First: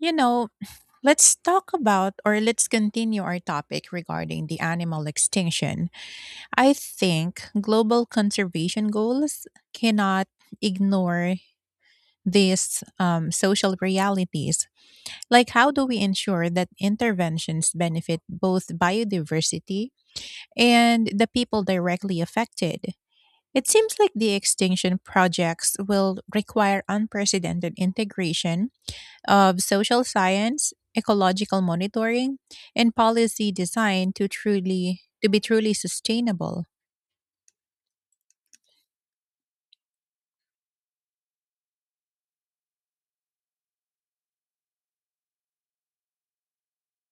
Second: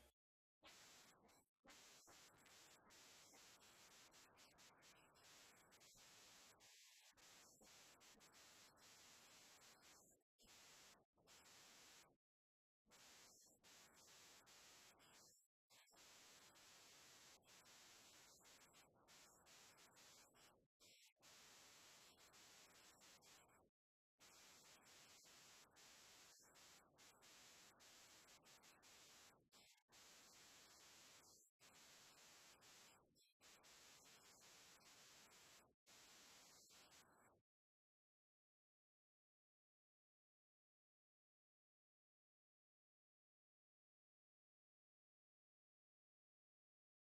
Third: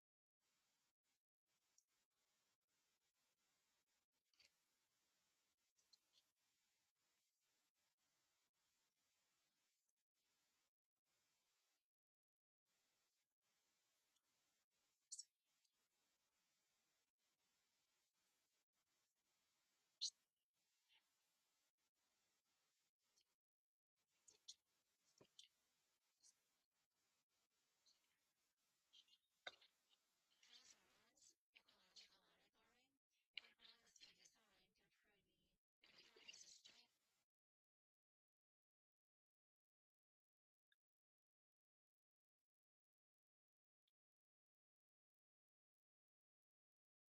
You know, let's talk about or let's continue our topic regarding the animal extinction. I think global conservation goals cannot ignore these social realities. Like, how do we ensure that interventions benefit both biodiversity and the people directly affected? It seems like the extinction projects will require unprecedented integration of social science, ecological monitoring, and policy design to be truly sustainable.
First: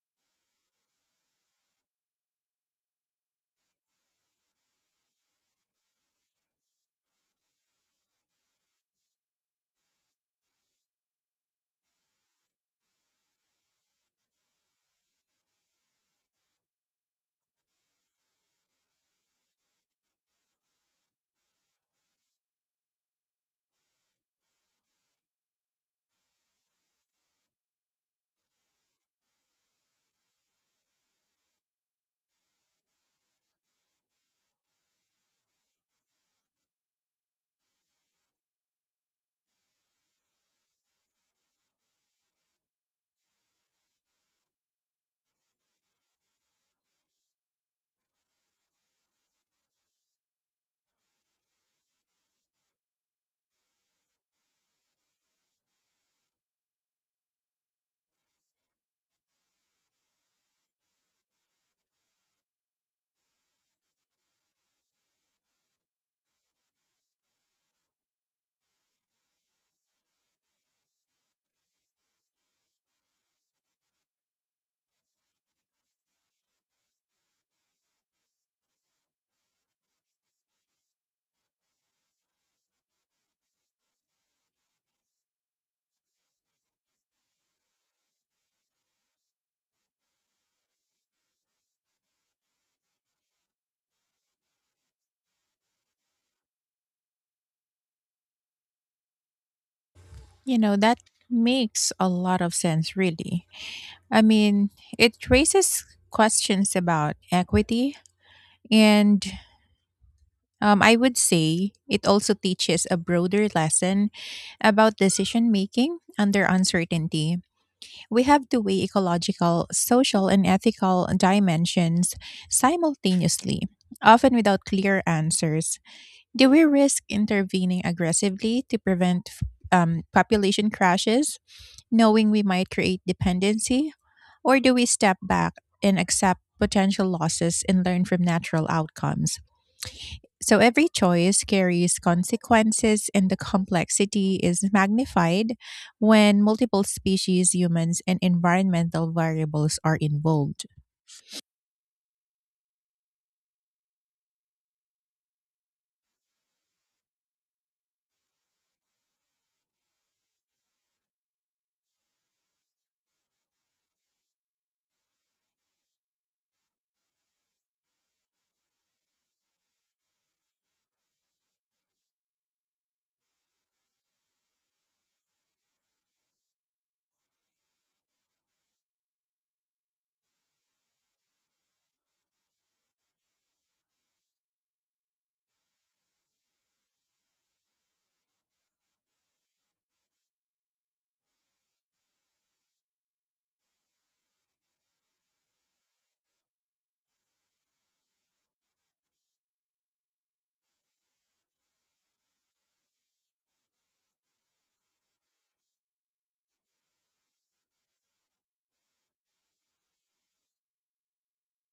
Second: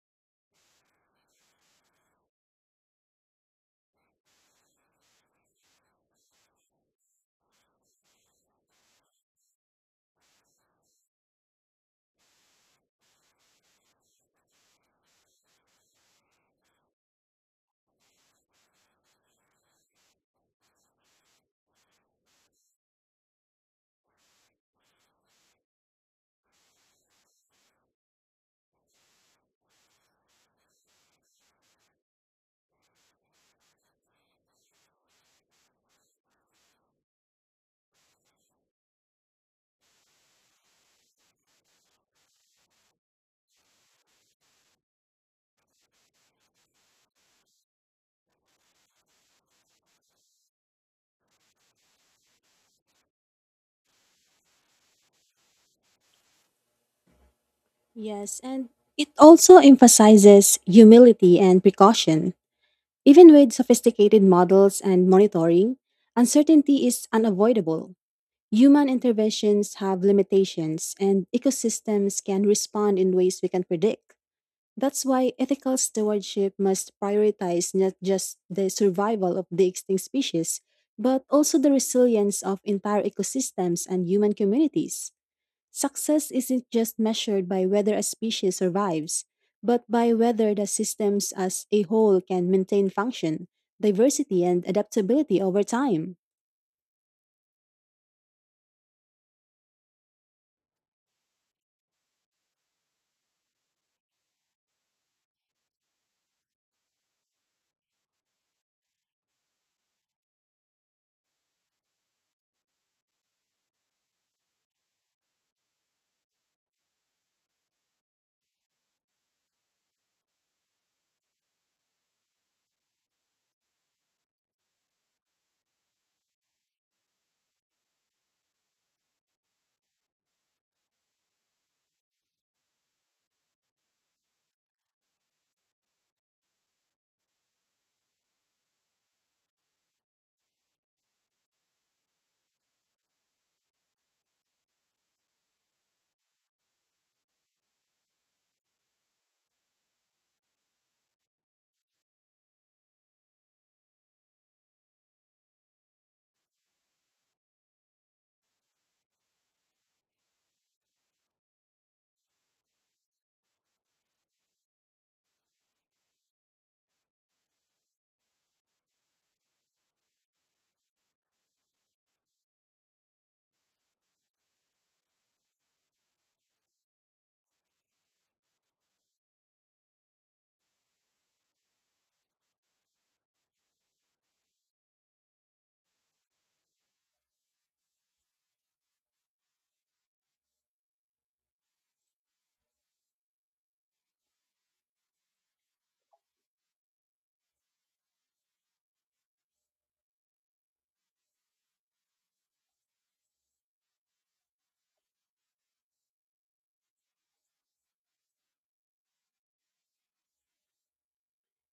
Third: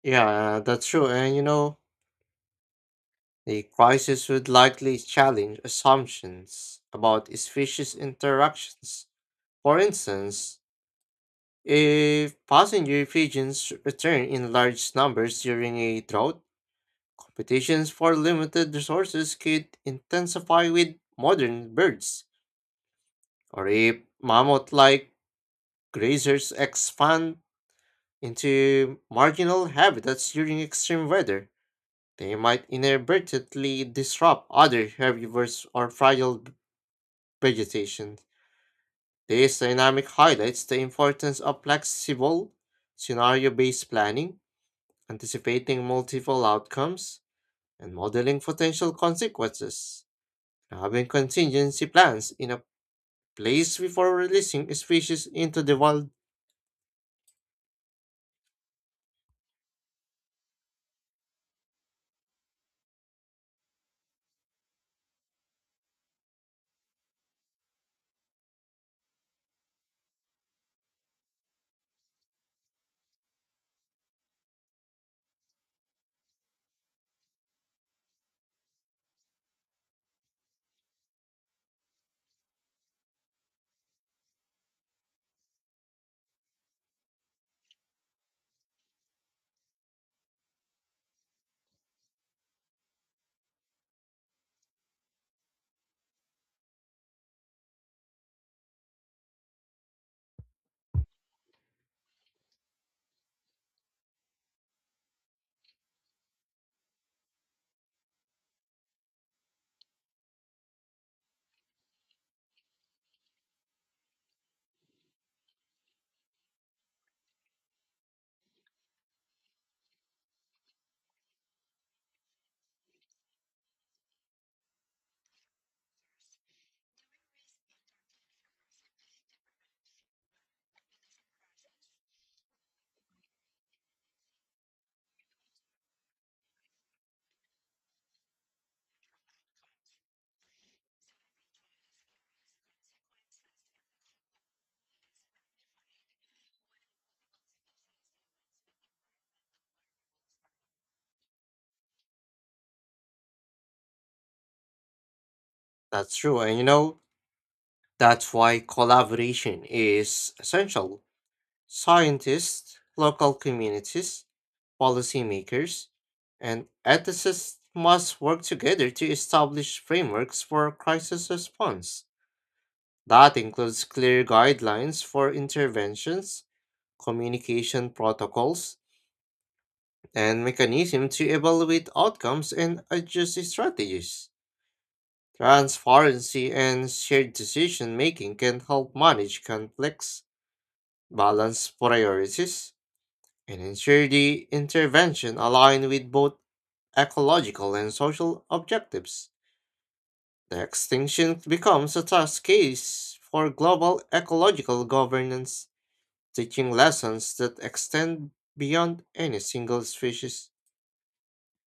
Yeah, that's true. The crisis would likely challenge assumptions about species interactions. For instance, if passenger pigeons return in large numbers during a drought, competitions for limited resources could intensify with modern birds. Or if mammoth like grazers expand into marginal habitats during extreme weather. They might inadvertently disrupt other herbivores or fragile vegetation. This dynamic highlights the importance of flexible, scenario based planning, anticipating multiple outcomes, and modeling potential consequences. Having contingency plans in a place before releasing species into the wild, Yes, and it also emphasizes humility and precaution. Even with sophisticated models and monitoring, uncertainty is unavoidable. Human interventions have limitations, and ecosystems can respond in ways we can predict. That's why ethical stewardship must prioritize not just the survival of the extinct species, but also the resilience of entire ecosystems and human communities. Success isn't just measured by whether a species survives, but by whether the systems as a whole can maintain function, diversity, and adaptability over time. You know, that makes a lot of sense really. I mean, it raises questions about equity and I would say it also teaches a broader lesson about decision making under uncertainty. We have to weigh ecological, social, and ethical dimensions simultaneously, often without clear answers. Do we risk intervening aggressively to prevent population crashes, knowing we might create dependency? Or do we step back and accept potential losses and learn from natural outcomes? So every choice carries consequences, and the complexity is magnified when multiple species, humans, and environmental variables are involved. that's true, and that's why collaboration is essential. Scientists, local communities, policymakers, and ethicists must work together to establish frameworks for crisis response. That includes clear guidelines for interventions, communication protocols, and mechanisms to evaluate outcomes and adjust strategies. Transparency and shared decision making can help manage conflicts, balance priorities, and ensure the intervention align with both ecological and social objectives. The extinction becomes a test case for global ecological governance, teaching lessons that extend beyond any single species.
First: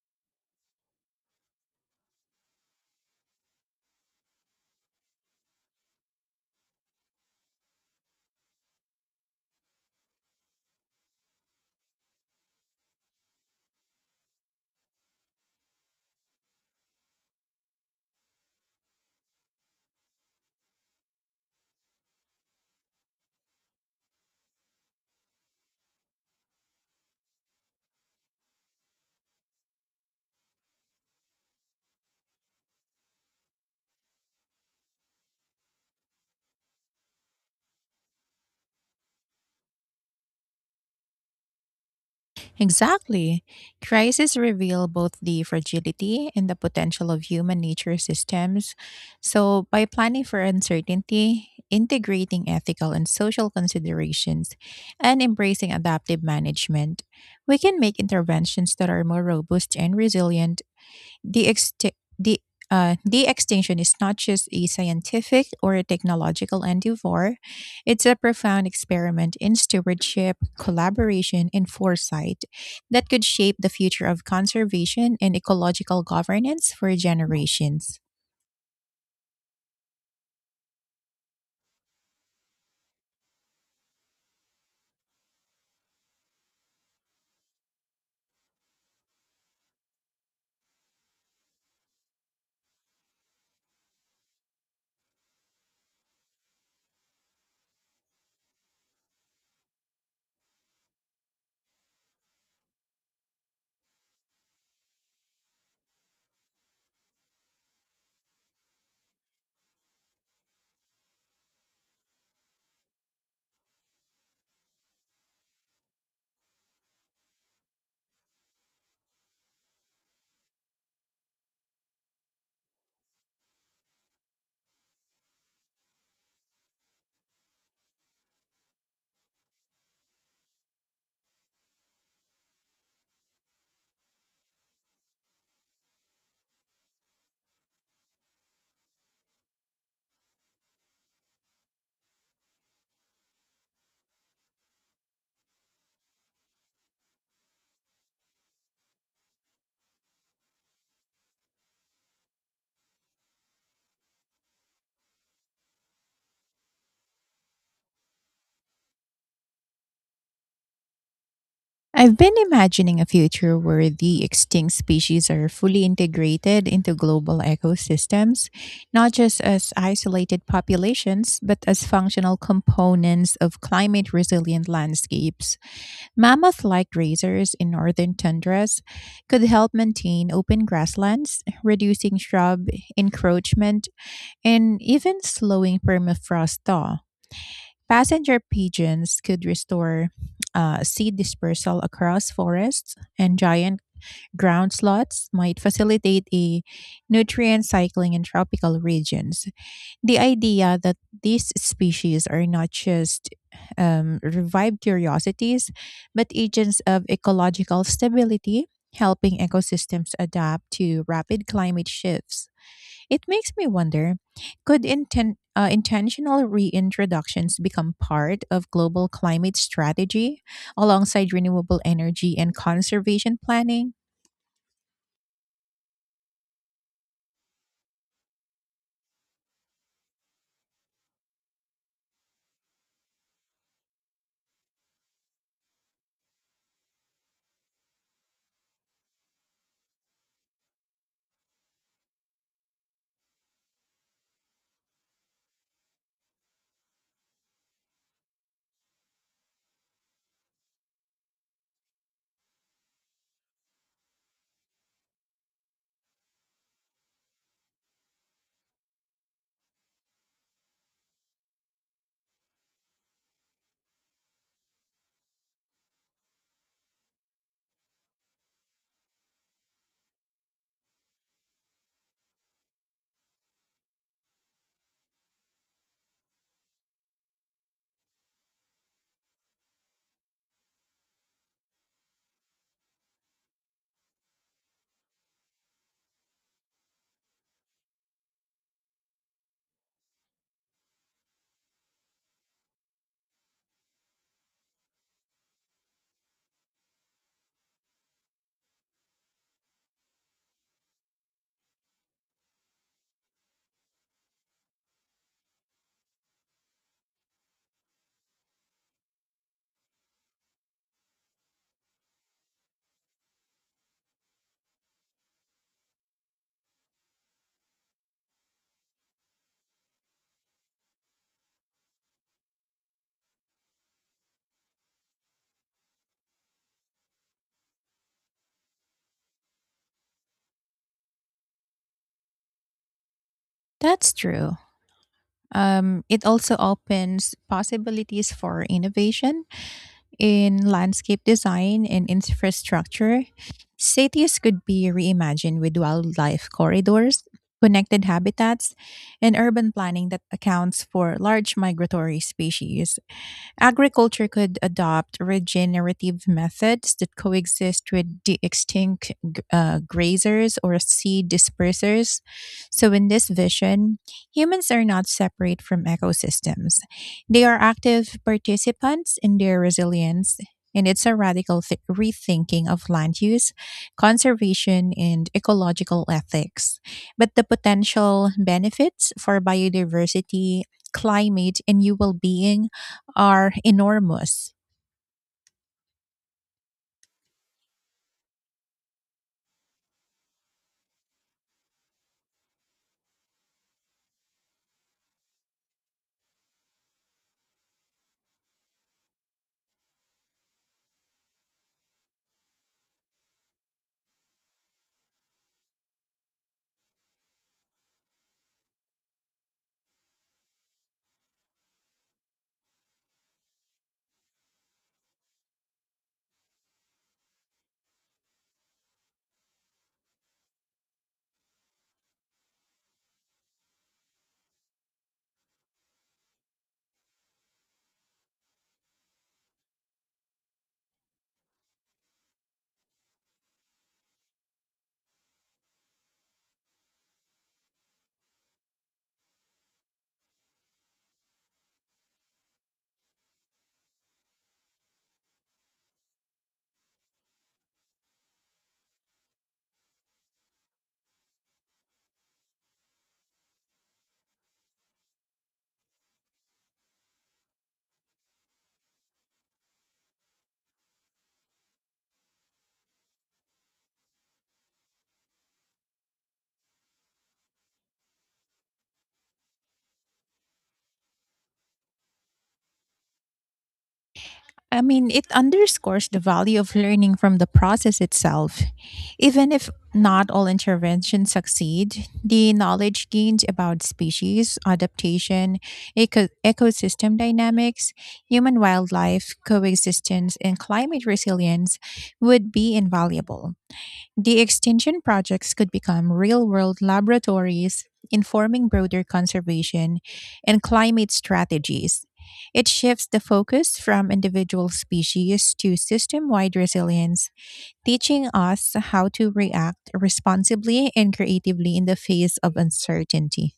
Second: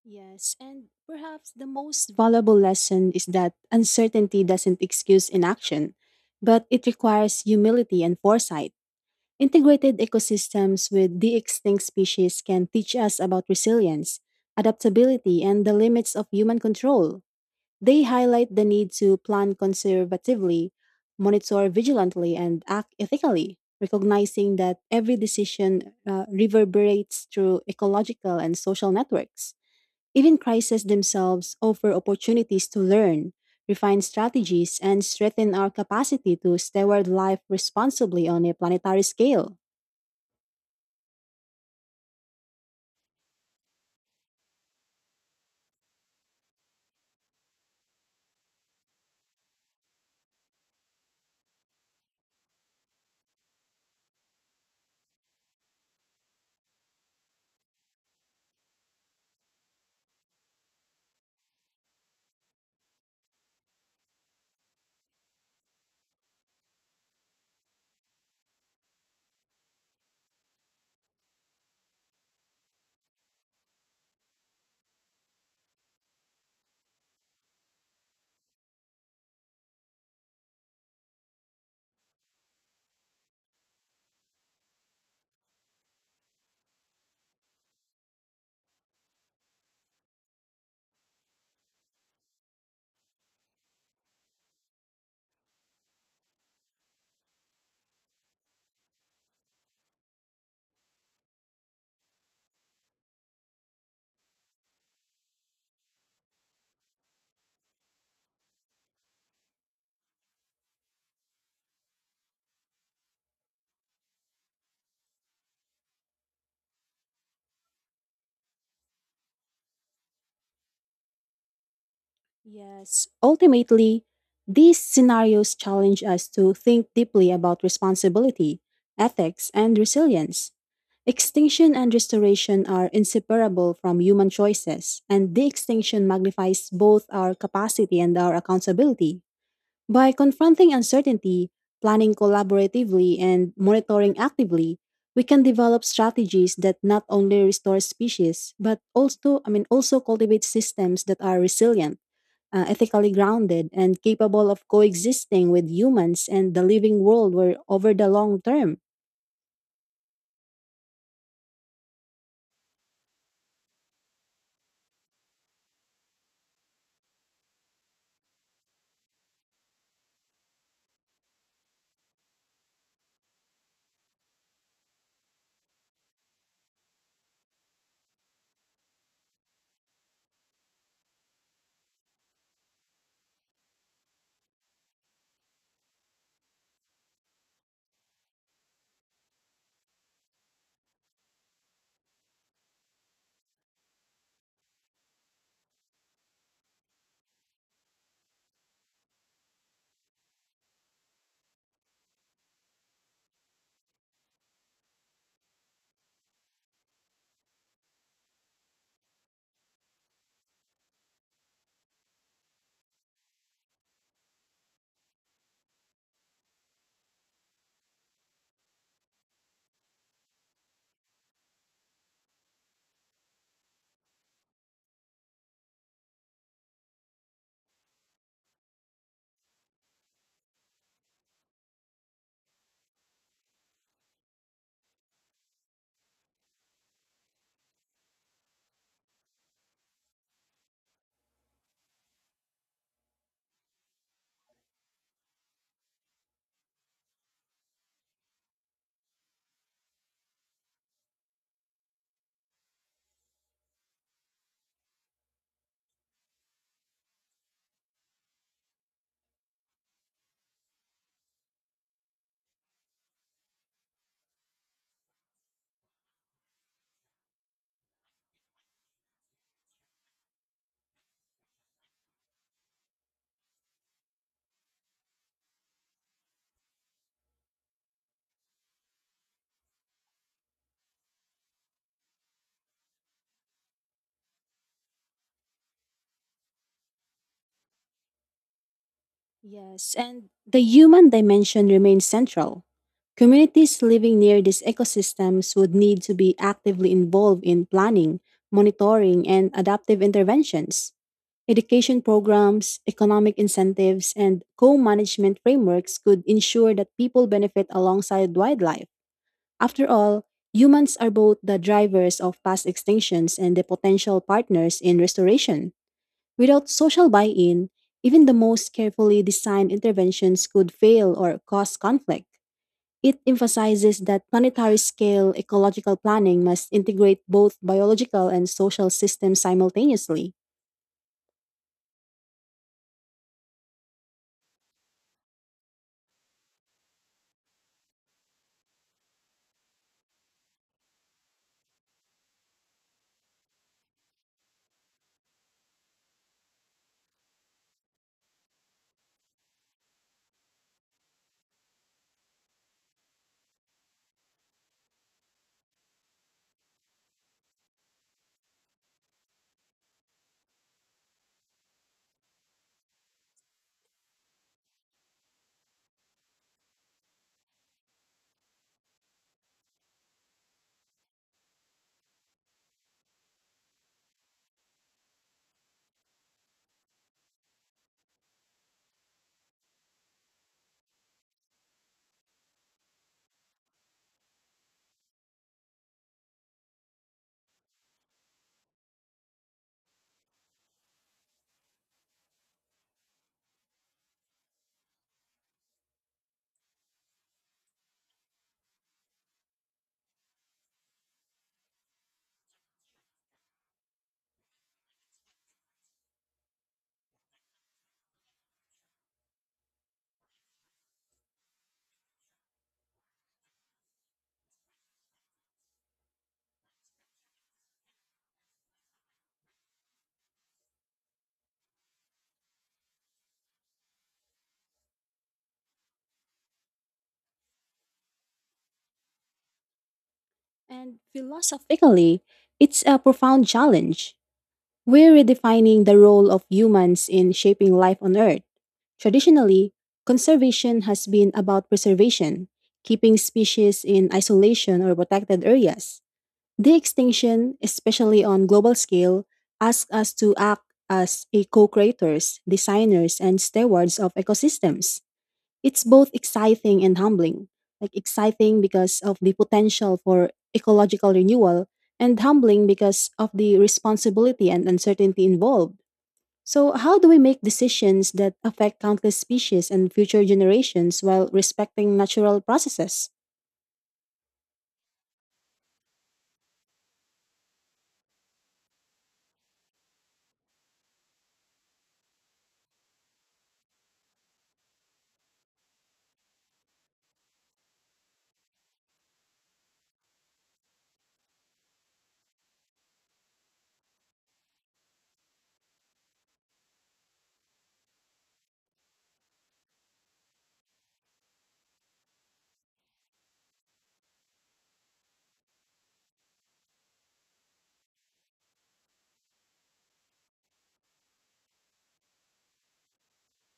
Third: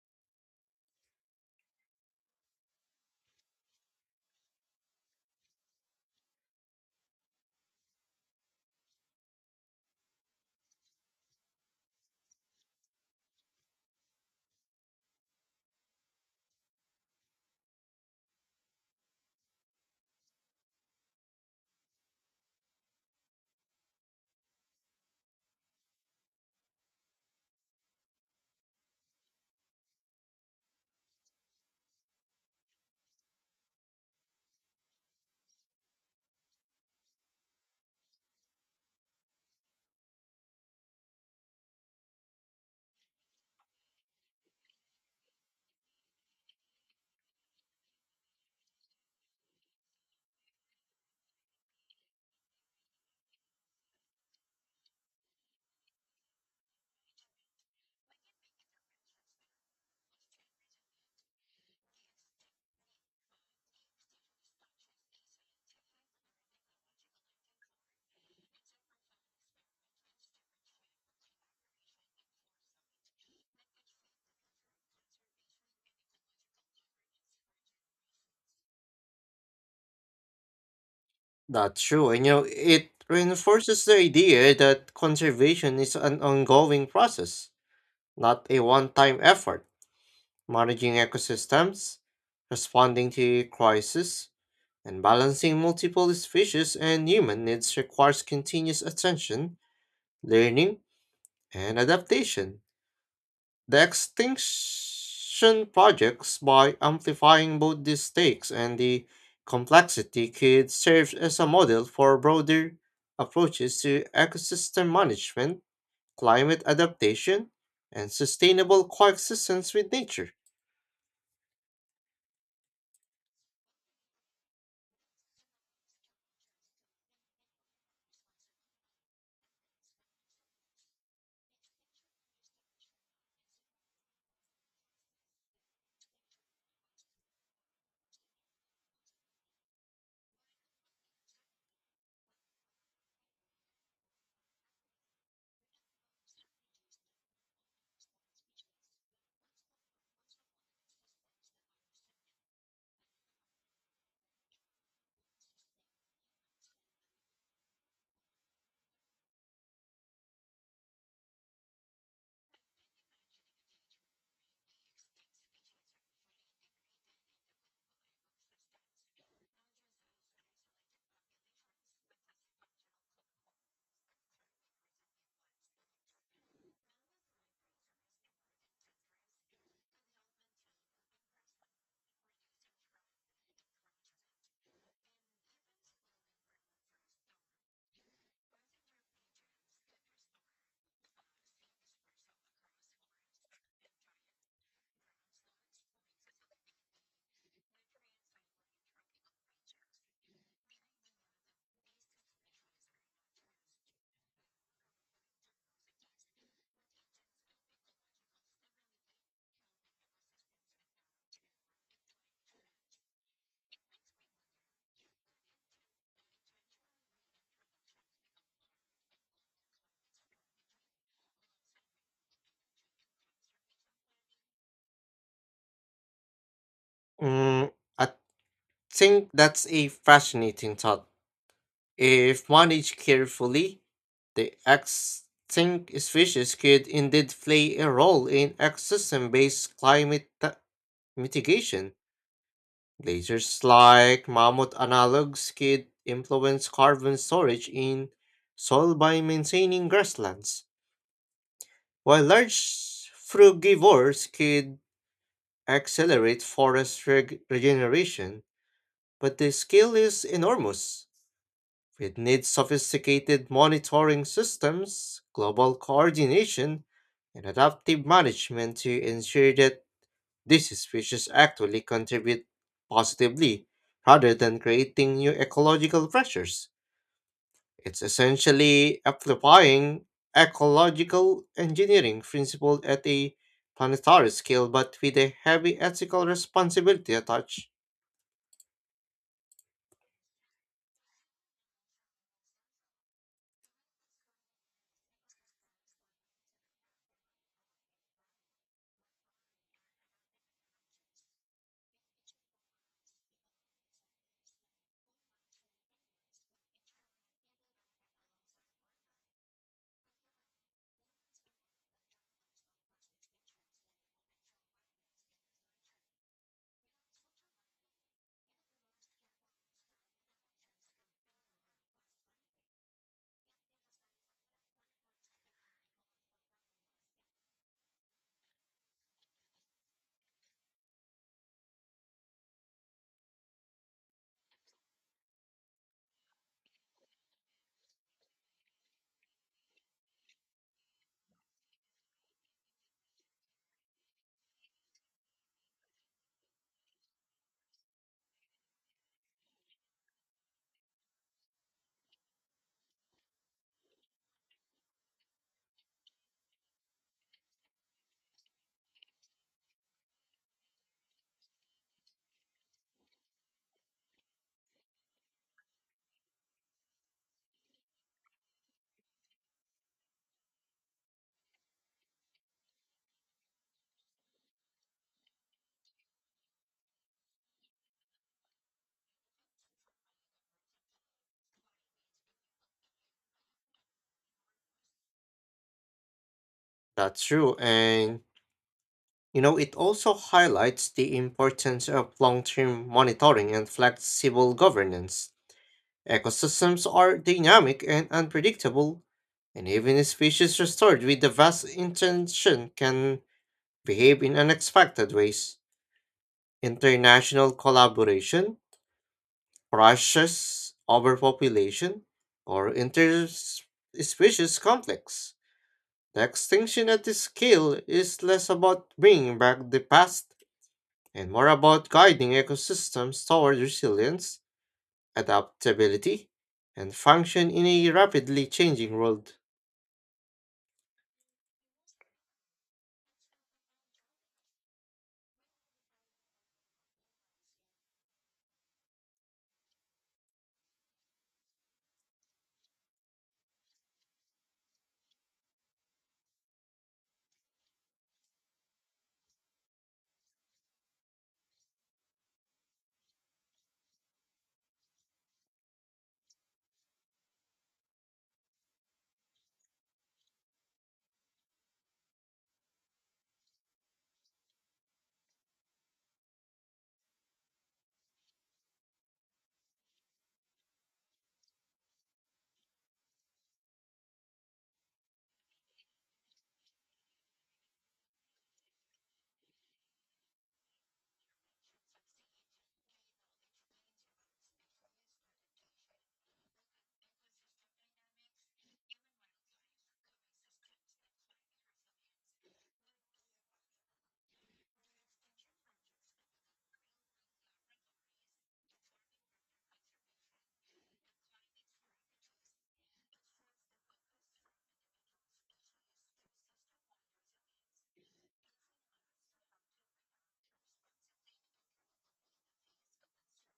Yes, and perhaps the most valuable lesson is that uncertainty doesn't excuse inaction, but it requires humility and foresight. Integrated ecosystems with the extinct species can teach us about resilience, adaptability, and the limits of human control. They highlight the need to plan conservatively, monitor vigilantly, and act ethically, recognizing that every decision reverberates through ecological and social networks. Even crises themselves offer opportunities to learn, refine strategies, and strengthen our capacity to steward life responsibly on a planetary scale. Exactly. Crises reveal both the fragility and the potential of human nature systems. So, by planning for uncertainty, integrating ethical and social considerations, and embracing adaptive management, we can make interventions that are more robust and resilient. The, exti- the, the extinction is not just a scientific or a technological endeavor, it's a profound experiment in stewardship, collaboration, and foresight that could shape the future of conservation and ecological governance for generations. That's true, and it reinforces the idea that conservation is an ongoing process, not a one time effort. Managing ecosystems, responding to crisis, and balancing multiple species and human needs requires continuous attention, learning, and adaptation. The Extinction Projects, by amplifying both the stakes and the complexity, could serve as a model for broader approaches to ecosystem management, climate adaptation, and sustainable coexistence with nature. Yes, ultimately, these scenarios challenge us to think deeply about responsibility, ethics, and resilience. Extinction and restoration are inseparable from human choices, and de extinction magnifies both our capacity and our accountability. By confronting uncertainty, planning collaboratively, and monitoring actively, we can develop strategies that not only restore species but also also cultivate systems that are resilient, ethically grounded, and capable of coexisting with humans and the living world were over the long term. I've been imagining a future where the extinct species are fully integrated into global ecosystems, not just as isolated populations, but as functional components of climate resilient landscapes. Mammoth like grazers in northern tundras could help maintain open grasslands, reducing shrub encroachment, and even slowing permafrost thaw. Passenger pigeons could restore seed dispersal across forests, and giant ground slots might facilitate a nutrient cycling in tropical regions. The idea that these species are not just revived curiosities, but agents of ecological stability, helping ecosystems adapt to rapid climate shifts. It makes me wonder, could intentional reintroductions become part of global climate strategy alongside renewable energy and conservation planning? Mm, I think that's a fascinating thought. If managed carefully, the extinct species could indeed play a role in ecosystem-based climate mitigation. Glaciers like mammoth analogs could influence carbon storage in soil by maintaining grasslands, while large frugivores could accelerate forest regeneration. But the scale is enormous. It needs sophisticated monitoring systems, global coordination, and adaptive management to ensure that these species actually contribute positively rather than creating new ecological pressures. It's essentially amplifying ecological engineering principles at a planetary scale but with a heavy ethical responsibility attached. Yes, and the human dimension remains central. Communities living near these ecosystems would need to be actively involved in planning, monitoring, and adaptive interventions. Education programs, economic incentives, and co management frameworks could ensure that people benefit alongside wildlife. After all, humans are both the drivers of past extinctions and the potential partners in restoration. Without social buy in, even the most carefully designed interventions could fail or cause conflict. It emphasizes that planetary scale ecological planning must integrate both biological and social systems simultaneously. That's true. It also opens possibilities for innovation in landscape design and infrastructure. Cities could be reimagined with wildlife corridors, connected habitats, and urban planning that accounts for large migratory species. Agriculture could adopt regenerative methods that coexist with the extinct grazers or seed dispersers. So, in this vision, humans are not separate from ecosystems, they are active participants in their resilience. And it's a radical rethinking of land use, conservation, and ecological ethics. But the potential benefits for biodiversity, climate, and new well being are enormous. That's true, and it also highlights the importance of long term monitoring and flexible governance. Ecosystems are dynamic and unpredictable, and even species restored with the best intention can behave in unexpected ways. International collaboration, precious overpopulation, or interspecies conflicts. The extinction at this scale is less about bringing back the past and more about guiding ecosystems toward resilience, adaptability, and function in a rapidly changing world. And philosophically, it's a profound challenge. We're redefining the role of humans in shaping life on Earth. Traditionally, conservation has been about preservation, keeping species in isolation or protected areas. The extinction, especially on global scale, asks us to act as a co-creators, designers, and stewards of ecosystems. It's both exciting and humbling. Like exciting because of the potential for ecological renewal and humbling because of the responsibility and uncertainty involved. So, how do we make decisions that affect countless species and future generations while respecting natural processes? I mean, it underscores the value of learning from the process itself. Even if not all interventions succeed, the knowledge gained about species, adaptation, ecosystem dynamics, human wildlife coexistence, and climate resilience would be invaluable. The extinction projects could become real world laboratories informing broader conservation and climate strategies. It shifts the focus from individual species to system wide resilience, teaching us how to react responsibly and creatively in the face of uncertainty.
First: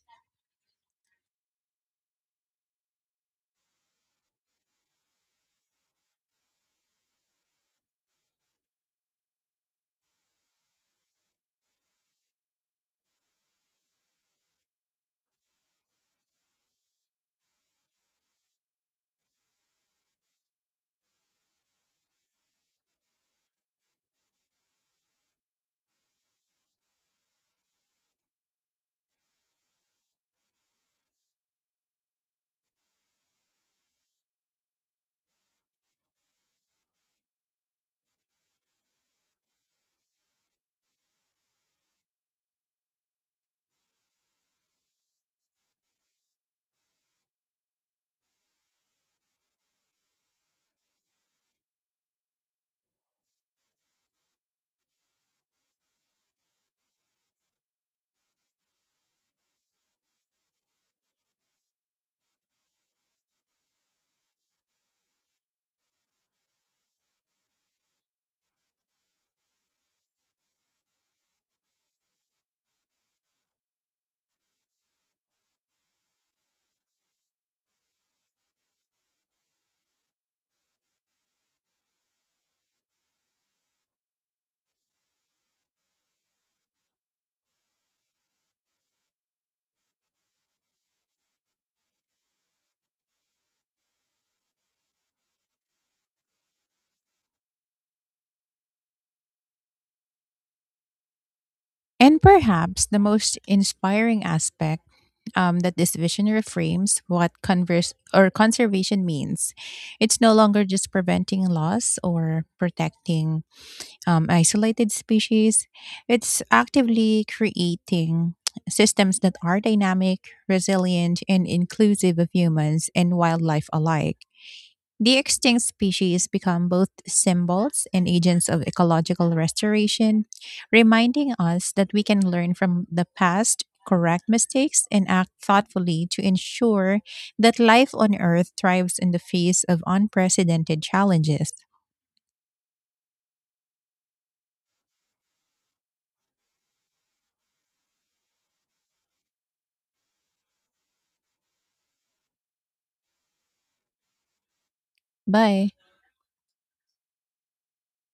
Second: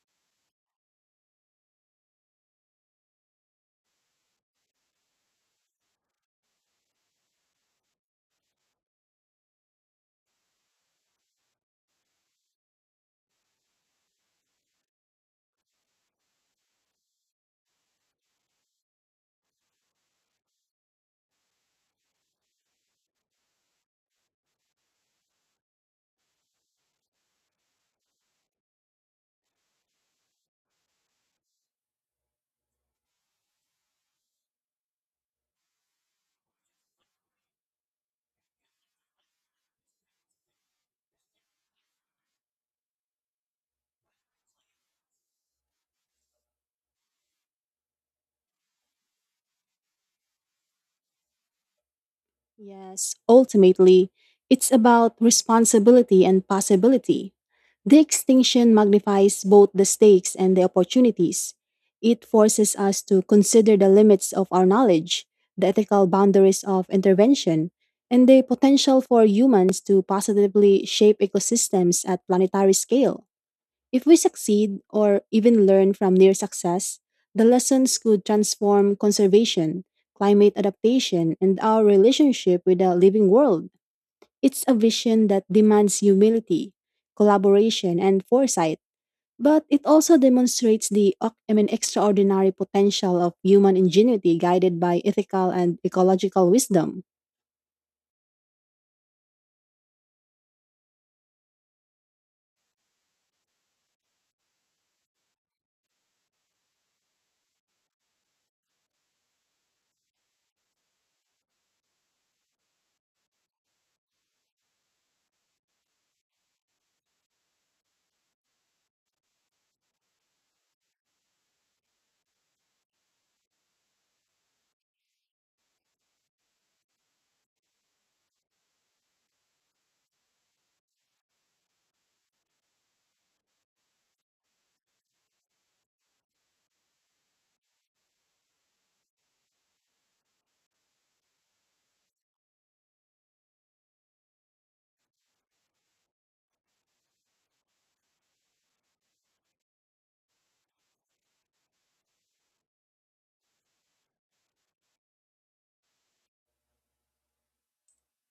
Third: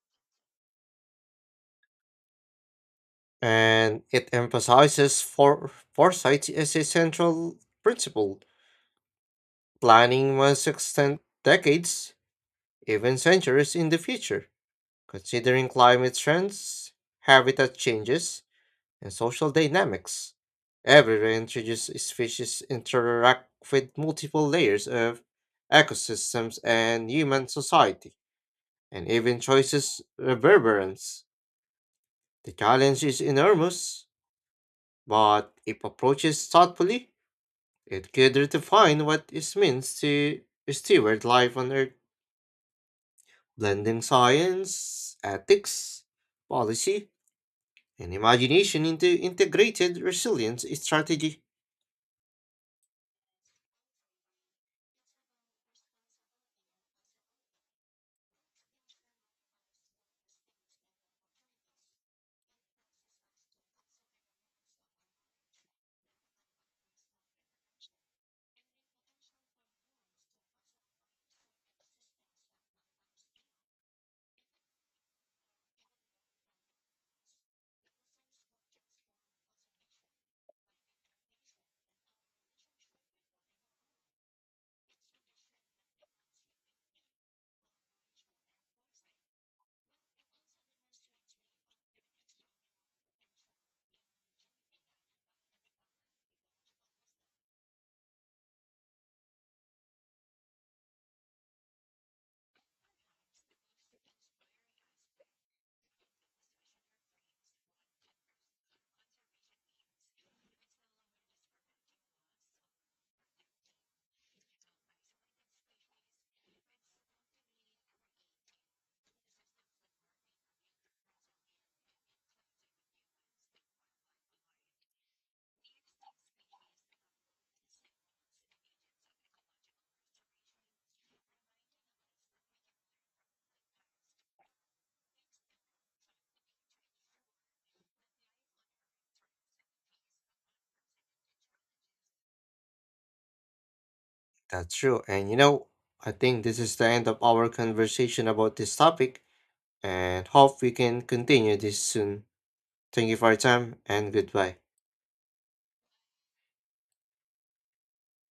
And it emphasizes for foresight as a central principle. Planning must extend decades, even centuries in the future, considering climate trends, habitat changes, and social dynamics. Every introduced species interact with multiple layers of ecosystems and human society, and even choices reverberance. The challenge is enormous, but if approached thoughtfully, it could redefine what it means to steward life on Earth, blending science, ethics, policy, and imagination into integrated resilience strategy. Yes, ultimately, it's about responsibility and possibility. The extinction magnifies both the stakes and the opportunities. It forces us to consider the limits of our knowledge, the ethical boundaries of intervention, and the potential for humans to positively shape ecosystems at planetary scale. If we succeed or even learn from near success, the lessons could transform conservation, climate adaptation, and our relationship with the living world. It's a vision that demands humility, collaboration, and foresight, but it also demonstrates the extraordinary potential of human ingenuity guided by ethical and ecological wisdom. And perhaps the most inspiring aspect, that this vision reframes what converse or conservation means. It's no longer just preventing loss or protecting isolated species. It's actively creating systems that are dynamic, resilient, and inclusive of humans and wildlife alike. The extinct species become both symbols and agents of ecological restoration, reminding us that we can learn from the past, correct mistakes, and act thoughtfully to ensure that life on Earth thrives in the face of unprecedented challenges. That's true. And I think this is the end of our conversation about this topic and hope we can continue this soon. Thank you for your time and goodbye. Bye.